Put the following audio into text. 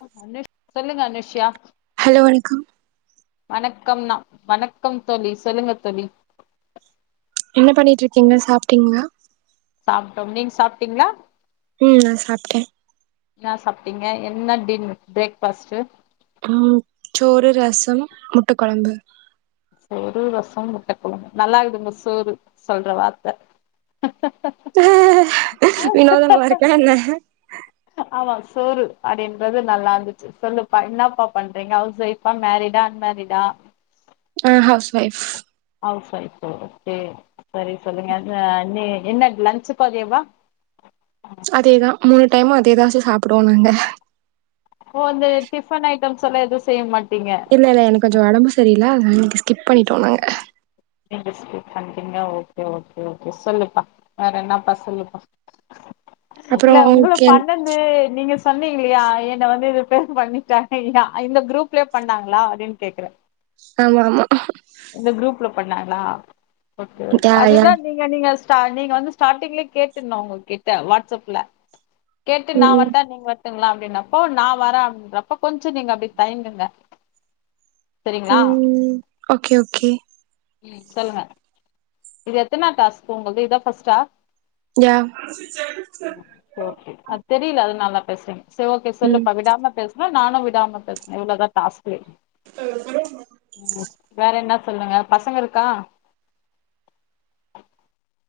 [unintelligible] சொல்லுங்க அனுஷ்யா ஹலோ வணக்கம் வணக்கம் நா வணக்கம் தோழி சொல்லுங்க தோழி என்ன பண்ணிட்ருக்கீங்க சாப்ட்டீங்களா சாப்ட்டோம் நீங்க சாப்ட்டீங்களா உம் நா சாப்ட்டே என்னா சாப்ட்டீங்க என்ன டின் பிரேக்ஃபாஸ்ட்டு உம் சோறு ரசம் முட்ட கொழம்பு சோறு ரசம் முட்ட கொழம்பு நல்லாருக்குது உங்க சோறு சொல்ற வார்த்த ஆஹ் வினோதமா இருக்கா என்ன ஆமா சோறு அப்படின்றது நல்லா இருந்துச்சு சொல்லுப்பா என்னப்பா பண்றீங்க ஹவுஸ்ஒய்ஃபா மேரிடா அன்மேரிடா ஆஹ் housewife housewife okay சரி சொல்லுங்க என்ன நீ என்ன லன்ச்சு பாதியேவா அதேதா மூணு டைமு அதேதா ச சாப் இப்ப வந்து டிபன் ஐ டம்ஸ் எல்லா எதுவு செய்யமாட் இல்ல இல்ல எனக்கு கொஞ்சோ ஒடம்பு சரி [unintelligible] கிப் பண்ணிட்டோ நாங்க கேங்க ஓகே ஓகே சொல்லுப்பா வேற என்னப்பா சொல்லுப்பா அப்றோ இல்ல உங்குளு ஓகே பண்ணது நீங்க ஸ் சொன்னீங்க இல்லையா என்ன வந்து இது பேர் பண்ணிட்டாங்க இல்லயா இந்த குரூப்லயே பண்ணாங்களா அப்டின்னு கேக்குறே ஆமா ஆமா எந்த குரூப்ல பண்ணாங்களா ஓகே ஓகே யா யா அதுதா நீங்க நீங்க டா நீங்க வந்து ஸ்டாட்டிங்லயே கேட்ருனு அவங்க கிட்ட வாட்ஸ்அப்ல கேட்டு நா ம் வர்ட்டா நீங்க வ ங்களா அப்டின்னப்போ நா வரே அப்டின்றப்ப கொஞ்சோ நீங்க அப்டி தயங்குங்க சரிங்களா ம் ஓகே ஓகே ம் சொல்லுங்க இது எத்தனா டாஸ்க் உங்கள்க்கு இதா ஃபஸ்ட்டா யா பேசுறிங் சோ ஓகே ம் சொல்லுப்பா விடாம பேச நானு விடாம பேசுறே இவ்வளோதா டாஸ்க் ஊஹூம் வேற என்ன சொல்லுங்க பசங்க இருக்கா